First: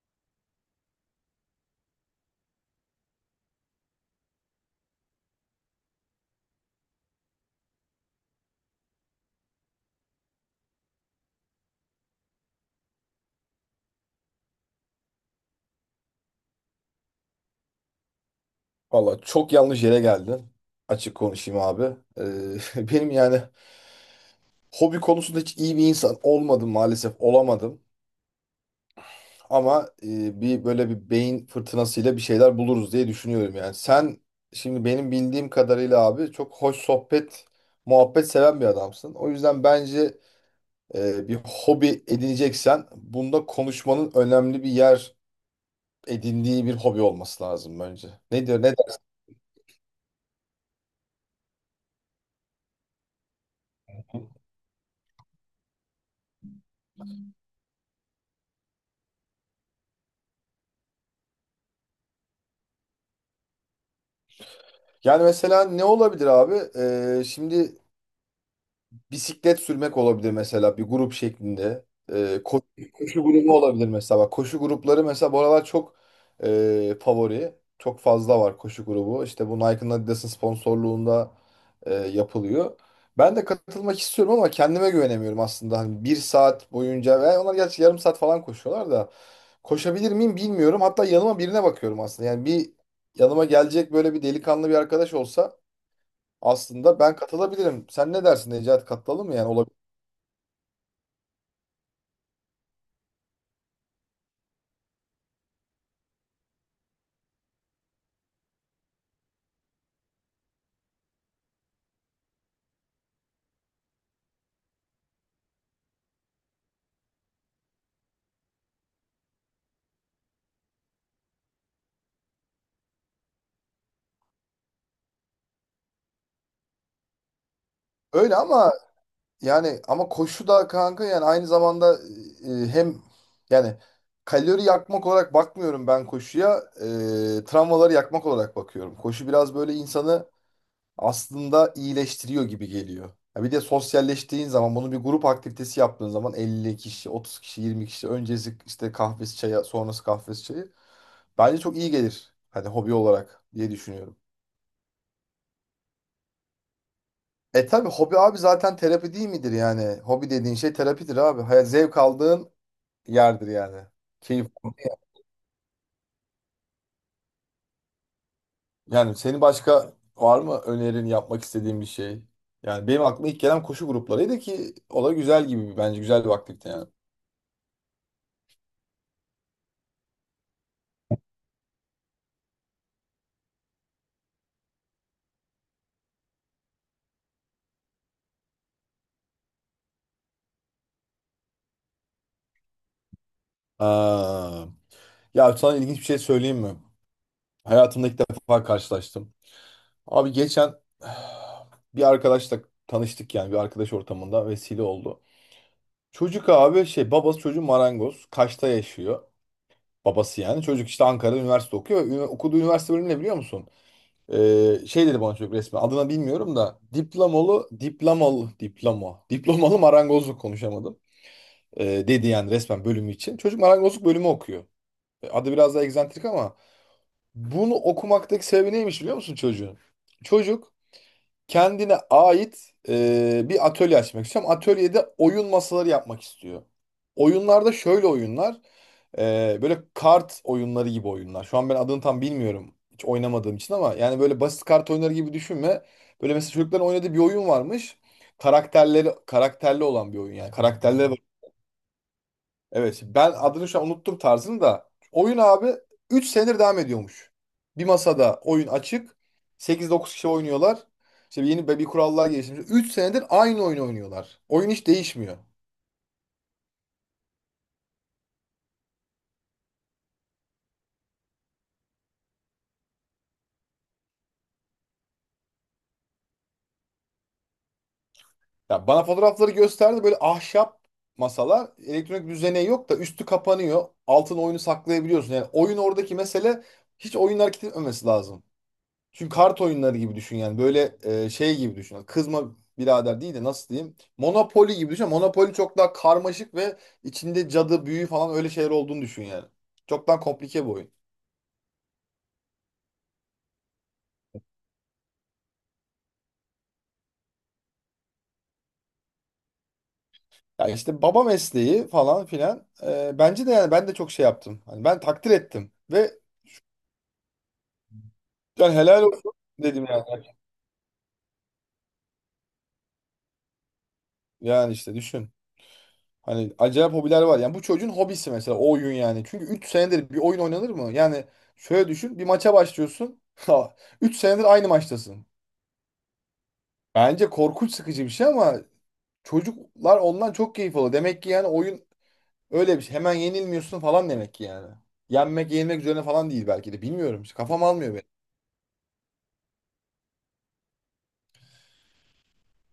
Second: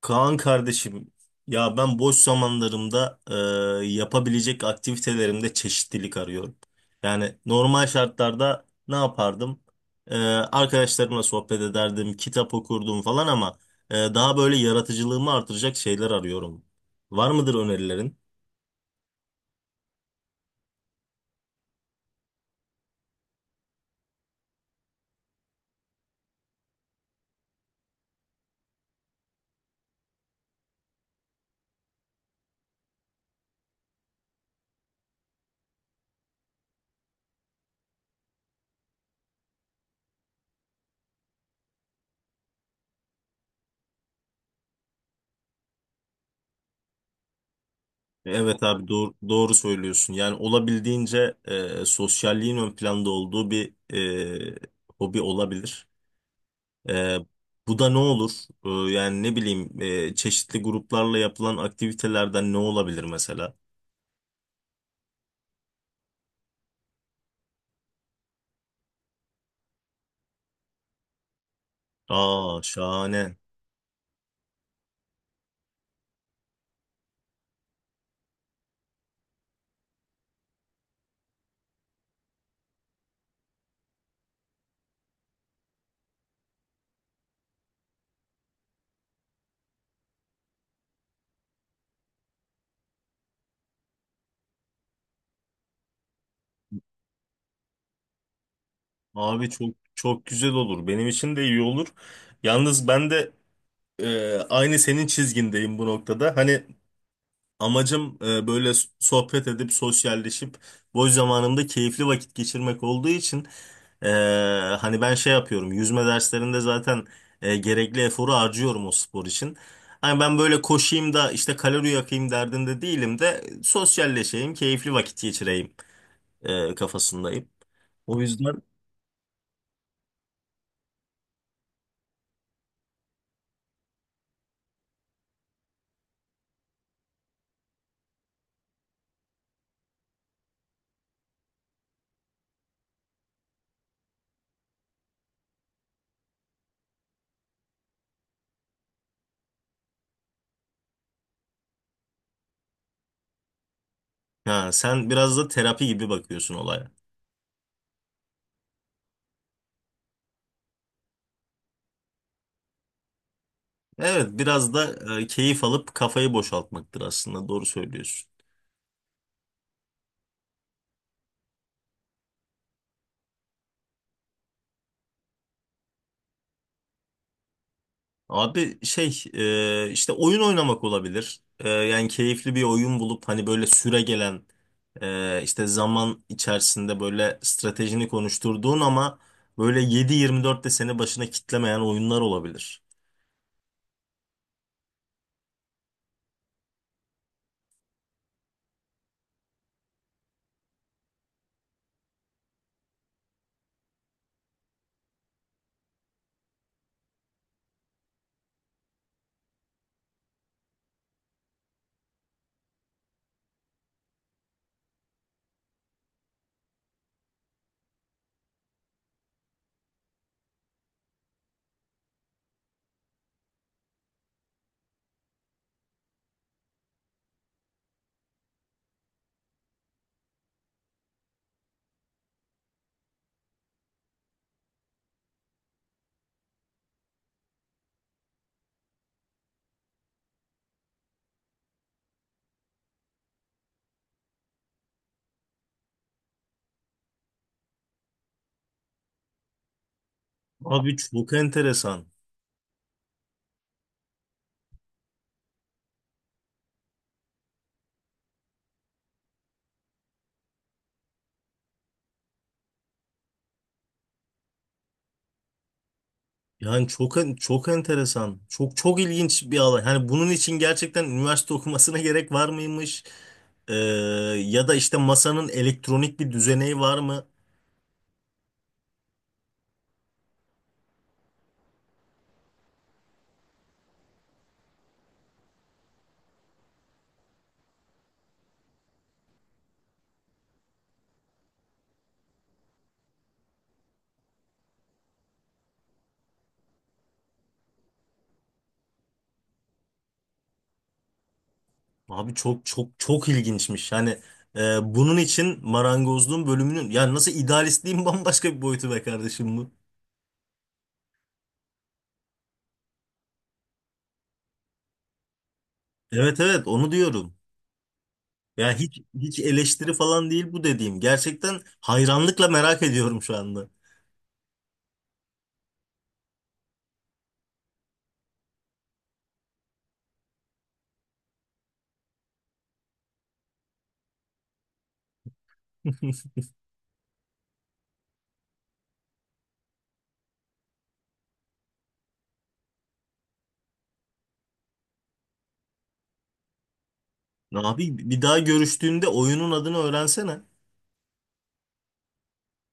Kaan kardeşim, ya ben boş zamanlarımda yapabilecek aktivitelerimde çeşitlilik arıyorum. Yani normal şartlarda ne yapardım? Arkadaşlarımla sohbet ederdim, kitap okurdum falan ama daha böyle yaratıcılığımı artıracak şeyler arıyorum. Var mıdır önerilerin? Valla çok yanlış yere geldin. Açık konuşayım abi. Benim yani hobi konusunda hiç iyi bir insan olmadım, maalesef olamadım. Ama bir böyle bir beyin fırtınasıyla bir şeyler buluruz diye düşünüyorum yani. Sen şimdi benim bildiğim kadarıyla abi çok hoş sohbet, muhabbet seven bir adamsın. O yüzden bence bir hobi edineceksen bunda konuşmanın önemli bir yer edindiği bir hobi olması lazım bence. Ne diyor, Evet ne der? abi doğru, doğru söylüyorsun. Yani olabildiğince sosyalliğin ön planda olduğu bir e, hobi olabilir. Ee, Bu da ne olur? Yani ne bileyim, çeşitli gruplarla yapılan aktivitelerden ne olabilir mesela? Yani mesela ne olabilir abi? Şimdi bisiklet sürmek olabilir mesela, bir grup şeklinde. Ee, Aa ko- koşu şahane. grubu olabilir mesela. Bak, koşu grupları mesela bu aralar çok favori. Çok fazla var koşu grubu. İşte bu Nike'ın, Adidas'ın sponsorluğunda yapılıyor. Ben de katılmak istiyorum ama kendime güvenemiyorum aslında. Hani bir saat boyunca, ve onlar gerçi yarım saat falan koşuyorlar da, koşabilir miyim bilmiyorum. Hatta yanıma birine bakıyorum aslında. Yani bir yanıma gelecek böyle bir delikanlı bir arkadaş olsa aslında ben katılabilirim. Sen ne dersin Necati, katılalım mı, yani Abi çok olabilir. çok güzel olur. Benim için de iyi olur. Yalnız ben de aynı senin çizgindeyim bu noktada. Hani amacım, böyle sohbet edip sosyalleşip boş zamanımda keyifli vakit geçirmek olduğu için, e, hani ben şey yapıyorum, yüzme derslerinde zaten gerekli eforu harcıyorum o spor için. Hani ben böyle koşayım da işte kalori yakayım derdinde değilim de sosyalleşeyim, keyifli vakit geçireyim kafasındayım. O Öyle yüzden, ama yani ama koşu da kanka, yani aynı zamanda hem yani kalori yakmak olarak bakmıyorum ben koşuya. Travmaları yakmak olarak bakıyorum. Koşu biraz böyle insanı aslında iyileştiriyor gibi geliyor. Ya bir de sosyalleştiğin zaman, bunu bir grup aktivitesi yaptığın zaman, 50 kişi, 30 kişi, 20 kişi, öncesi işte kahvesi çaya, sonrası kahvesi çayı, bence çok iyi gelir. Hani hobi olarak diye düşünüyorum. ha, sen biraz da terapi gibi bakıyorsun olaya. E tabii hobi abi zaten terapi değil midir yani? Hobi dediğin şey terapidir abi. Hayat zevk aldığın yerdir yani. Evet Keyif. biraz da keyif alıp kafayı boşaltmaktır aslında, doğru söylüyorsun. Yani senin başka var mı önerin, yapmak istediğin bir şey? Yani benim aklıma ilk gelen koşu gruplarıydı, ki o da güzel, gibi bence güzel bir aktivite yani. Abi şey, işte oyun oynamak olabilir. Yani keyifli bir oyun bulup, hani böyle süre gelen işte zaman içerisinde böyle stratejini konuşturduğun ama böyle 7-24 de seni başına kitlemeyen oyunlar olabilir. Aa, ya sana ilginç bir şey söyleyeyim mi? Hayatımda ilk defa karşılaştım. Abi geçen bir arkadaşla tanıştık, yani bir arkadaş ortamında vesile oldu. Çocuk abi şey, babası çocuğu marangoz. Kaş'ta yaşıyor. Babası yani. Çocuk işte Ankara'da üniversite okuyor. Okuduğu üniversite bölümü ne biliyor musun? Şey dedi bana çocuk resmen. Adını bilmiyorum da. Diplomalı, diplomalı, diploma. Diplomalı marangozluk, konuşamadım. Dedi yani resmen bölümü için. Çocuk marangozluk bölümü okuyor. Adı biraz daha egzantrik ama bunu okumaktaki sebebi neymiş biliyor musun çocuğun? Çocuk kendine ait bir atölye açmak istiyorum. Atölyede oyun masaları yapmak istiyor. Oyunlarda şöyle oyunlar. Böyle kart oyunları gibi oyunlar. Şu an ben adını tam bilmiyorum. Hiç oynamadığım için ama yani böyle basit kart oyunları gibi düşünme. Böyle mesela çocukların oynadığı bir oyun varmış. Karakterleri karakterli olan bir oyun yani. Abi Karakterlere. Hmm. çok enteresan. Evet ben adını şu an unuttum, tarzını da. Oyun abi 3 senedir devam ediyormuş. Bir masada oyun açık. 8-9 kişi oynuyorlar. İşte yeni bir kurallar geliştirmiş. 3 senedir aynı oyunu oynuyorlar. Oyun hiç değişmiyor. Yani çok enteresan. Çok çok ilginç bir alan. Hani bunun için gerçekten üniversite okumasına gerek var mıymış? E, Ya da işte masanın elektronik bir düzeneği var mı? Ya bana fotoğrafları gösterdi, böyle ahşap masalar. Elektronik düzeneği yok da üstü kapanıyor. Altın oyunu saklayabiliyorsun. Yani oyun, oradaki mesele hiç oyun hareket etmemesi lazım. Çünkü kart oyunları gibi düşün yani. Böyle şey gibi düşün. Kızma birader değil de, nasıl diyeyim? Monopoly gibi düşün. Monopoly çok daha karmaşık ve içinde cadı, büyü falan öyle şeyler olduğunu düşün yani. Çok daha komplike bir oyun. Abi çok çok çok ilginçmiş. Yani bunun için marangozluğun bölümünün, yani nasıl idealistliğin bambaşka bir boyutu be kardeşim bu. Yani işte baba mesleği falan filan. Bence de yani ben de çok şey yaptım. Hani ben takdir ettim ve Evet evet, onu diyorum. Ya yani hiç helal olsun hiç dedim eleştiri yani. falan değil bu dediğim. Gerçekten hayranlıkla merak ediyorum şu anda. Yani işte düşün. Hani acayip hobiler var. Yani bu çocuğun hobisi mesela o oyun yani. Çünkü 3 senedir bir oyun oynanır mı? Yani şöyle düşün. Bir maça başlıyorsun. 3 senedir aynı maçtasın. Bence korkunç sıkıcı bir şey ama çocuklar ondan çok keyif alıyor. Demek ki yani oyun öyle bir şey. Hemen yenilmiyorsun falan demek ki yani. Yenmek yenilmek üzerine falan değil belki de. Bilmiyorum. İşte kafam almıyor Abi beni. bir daha görüştüğünde oyunun adını öğrensene.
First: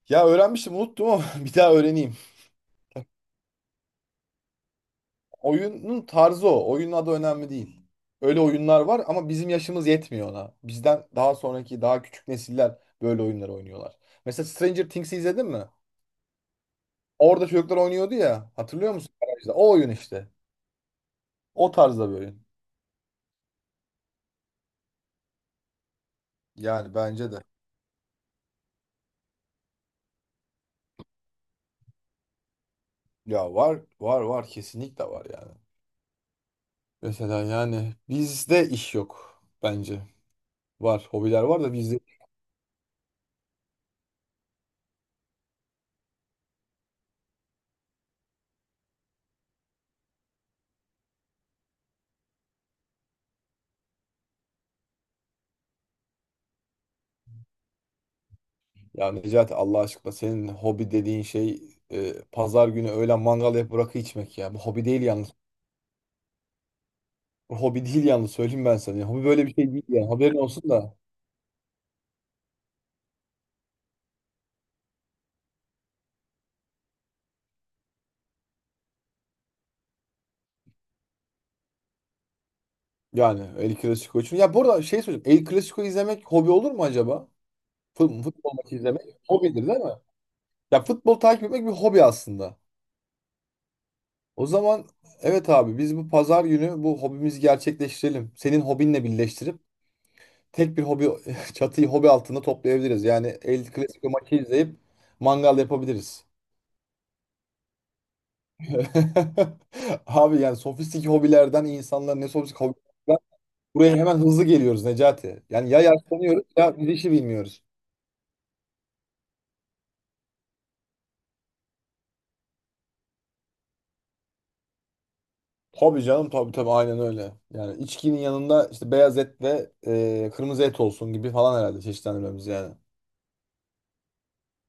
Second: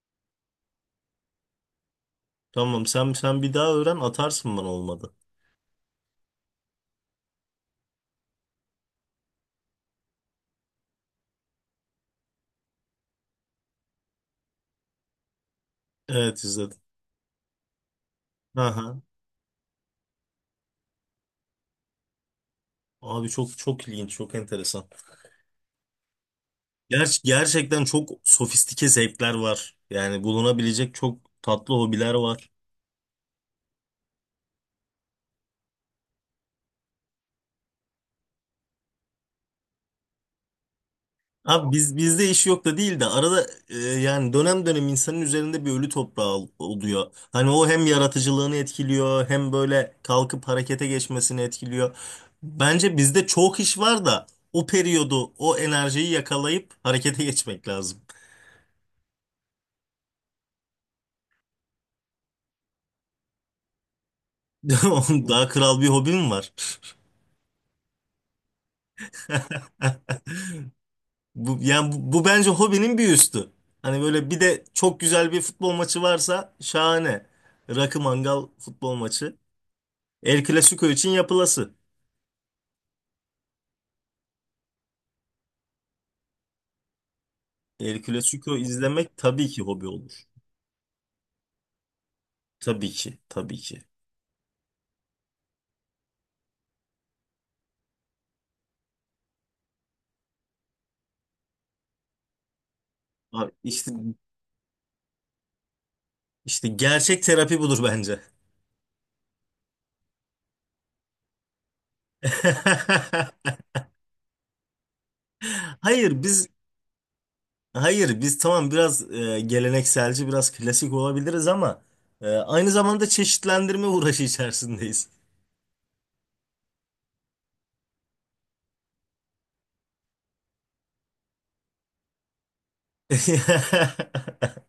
Ya öğrenmiştim, unuttum ama bir daha öğreneyim. Tamam, sen bir daha öğren, atarsın bana, olmadı. Oyunun tarzı o. Oyunun adı önemli değil. Öyle oyunlar var ama bizim yaşımız yetmiyor ona. Bizden daha sonraki, daha küçük nesiller böyle oyunları oynuyorlar. Mesela Stranger Things'i izledin mi? Evet, izledim. Orada çocuklar oynuyordu ya. Hatırlıyor Aha. musun? Garajda. O oyun işte. O tarzda bir oyun. Abi çok çok ilginç, çok enteresan. Yani bence de. Gerçekten çok sofistike zevkler var. Yani bulunabilecek çok tatlı hobiler var. Ya var var var, kesinlikle var yani. Mesela yani bizde iş yok bence. Var, hobiler var Abi da biz bizde. bizde iş yok da değil de, arada, yani dönem dönem insanın üzerinde bir ölü toprağı oluyor. Hani o hem yaratıcılığını etkiliyor hem böyle kalkıp harekete geçmesini etkiliyor. Bence bizde çok iş var da o periyodu, o enerjiyi yakalayıp harekete geçmek lazım. Ya Necati, Allah aşkına senin hobi dediğin şey pazar günü öğlen mangal yapıp rakı içmek ya. Bu hobi değil yalnız. Daha kral bir hobim var. Bu hobi değil yalnız, söyleyeyim ben sana. Ya, hobi böyle bir şey değil yani, haberin olsun da. Bu bence hobinin bir üstü. Hani böyle bir de çok güzel bir futbol maçı varsa şahane. Rakı, mangal, futbol maçı. El Clasico için yapılası. Yani El Clasico için. Ya burada şey söyleyeceğim. El Clasico izlemek hobi olur mu acaba? El Futbol Clasico maçı izlemek izlemek tabii ki hobidir değil hobi mi? olur. Ya futbol takip etmek bir hobi aslında. Tabii ki, tabii ki. O zaman evet abi, biz bu pazar günü bu hobimizi gerçekleştirelim. Senin hobinle birleştirip tek bir hobi çatıyı hobi altında toplayabiliriz. Yani Abi El işte Clasico maçı izleyip mangal yapabiliriz. işte gerçek terapi budur bence. Abi yani sofistik hobilerden, insanlar ne, sofistik hobilerden buraya hemen hızlı geliyoruz Necati. Yani ya Hayır yaşlanıyoruz biz ya bir işi bilmiyoruz. hayır, biz tamam biraz gelenekselci, biraz klasik olabiliriz ama aynı zamanda çeşitlendirme uğraşı içerisindeyiz. Tabii canım, tabii tabii, aynen öyle. Yani içkinin yanında işte beyaz et ve kırmızı et olsun gibi falan, herhalde çeşitlendirmemiz yani.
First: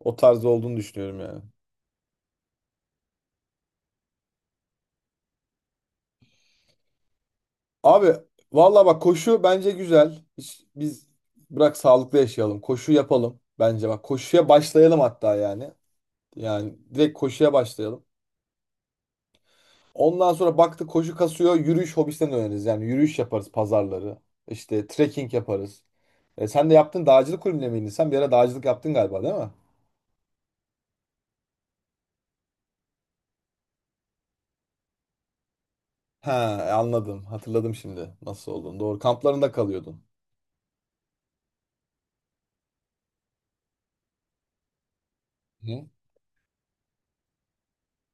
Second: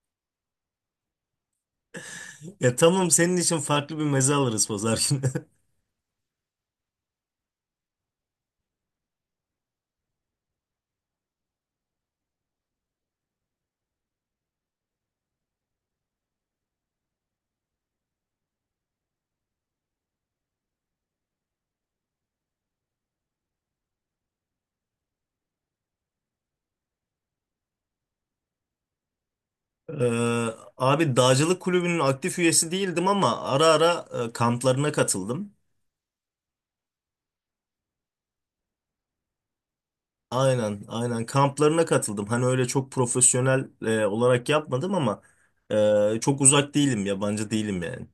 O tarzda olduğunu düşünüyorum yani. Ya tamam, senin için farklı bir meze alırız pazar günü. Abi valla bak, koşu bence güzel. Biz bırak sağlıklı yaşayalım. Koşu yapalım bence bak. Koşuya başlayalım hatta yani. Yani direkt koşuya başlayalım. Ondan sonra baktık koşu kasıyor, yürüyüş hobisinden öğreniriz. Yani yürüyüş yaparız pazarları. İşte trekking yaparız. E, sen de yaptın dağcılık kulübüne miydin? Sen bir ara dağcılık yaptın galiba değil mi? Ee, Abi dağcılık kulübünün aktif üyesi değildim ama ara ara kamplarına katıldım. He, anladım. Hatırladım şimdi nasıl olduğunu. Doğru, kamplarında kalıyordun. Aynen, aynen kamplarına katıldım. Hani öyle çok profesyonel olarak yapmadım ama Hı. Çok uzak değilim, yabancı değilim yani.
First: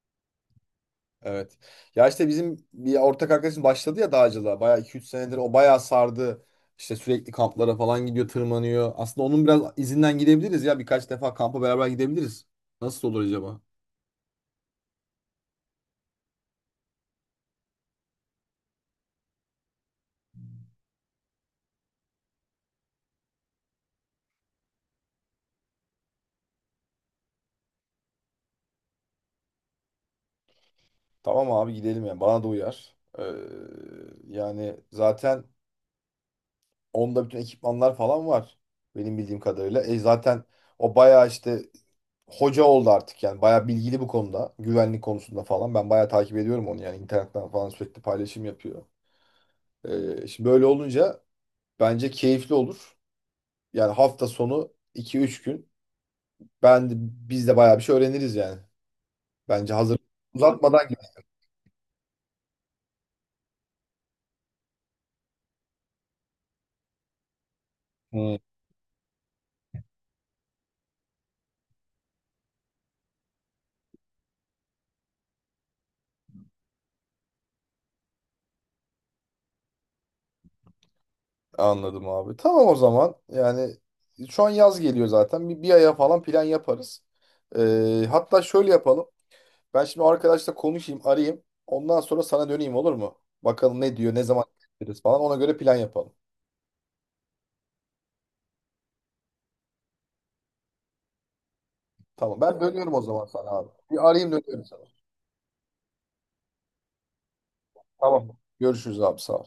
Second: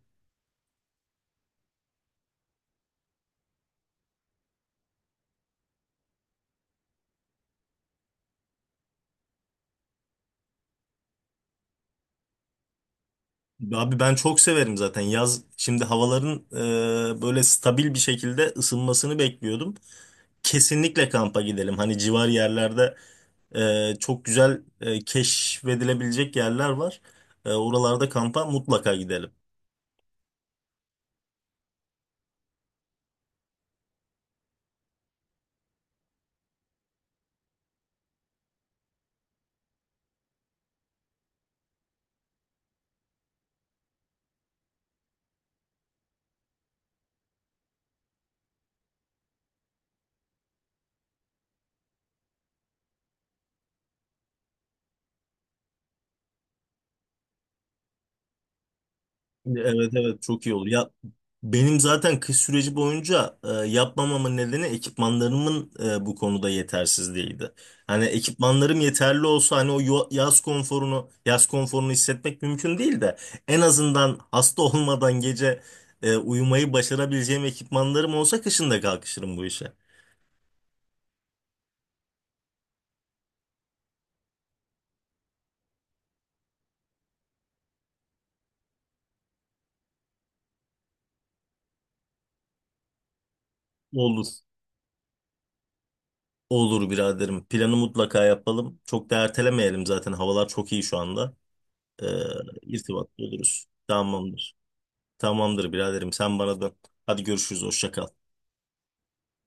Evet. Ya işte bizim bir ortak arkadaşım başladı ya dağcılığa. Bayağı 2-3 senedir, o bayağı sardı. İşte sürekli kamplara falan gidiyor, tırmanıyor. Aslında onun biraz izinden gidebiliriz ya. Birkaç defa kampa beraber gidebiliriz. Nasıl olur acaba? Abi ben çok severim zaten yaz. Şimdi havaların böyle stabil bir şekilde ısınmasını bekliyordum. Kesinlikle kampa gidelim. Hani civar yerlerde, çok güzel keşfedilebilecek yerler var. Oralarda kampa mutlaka gidelim. Tamam abi gidelim yani. Bana da uyar. Yani zaten onda bütün ekipmanlar falan var. Benim bildiğim kadarıyla. E zaten o bayağı işte hoca oldu artık yani. Bayağı bilgili bu konuda. Güvenlik konusunda falan. Ben bayağı takip ediyorum onu yani. İnternetten falan sürekli paylaşım yapıyor. Şimdi böyle olunca bence keyifli olur. Yani hafta sonu 2-3 gün biz de bayağı bir şey öğreniriz yani. Bence Evet hazır evet, çok iyi olur. uzatmadan Ya gidelim. benim zaten kış süreci boyunca yapmamamın nedeni, ekipmanlarımın bu konuda yetersizliğiydi. Hani Hmm, ekipmanlarım yeterli olsa, hani o yaz konforunu hissetmek mümkün değil de, en azından hasta olmadan gece uyumayı başarabileceğim ekipmanlarım olsa kışın da kalkışırım bu işe. anladım abi. Tamam o zaman. Yani şu an yaz geliyor zaten. Bir aya falan plan yaparız. Hatta şöyle yapalım. Ben şimdi o arkadaşla konuşayım, arayayım. Ondan sonra sana döneyim olur mu? Bakalım ne diyor, ne Olur. zaman gideriz falan. Ona göre plan yapalım. Olur biraderim. Planı mutlaka yapalım. Çok da ertelemeyelim zaten. Havalar çok iyi şu anda. Ee, Tamam. Ben dönüyorum o irtibatlı zaman sana oluruz. abi. Bir arayayım, Tamamdır. dönüyorum sana. Tamamdır biraderim. Sen bana dön. Hadi görüşürüz. Hoşça kal. Tamam. Görüşürüz abi, sağ ol.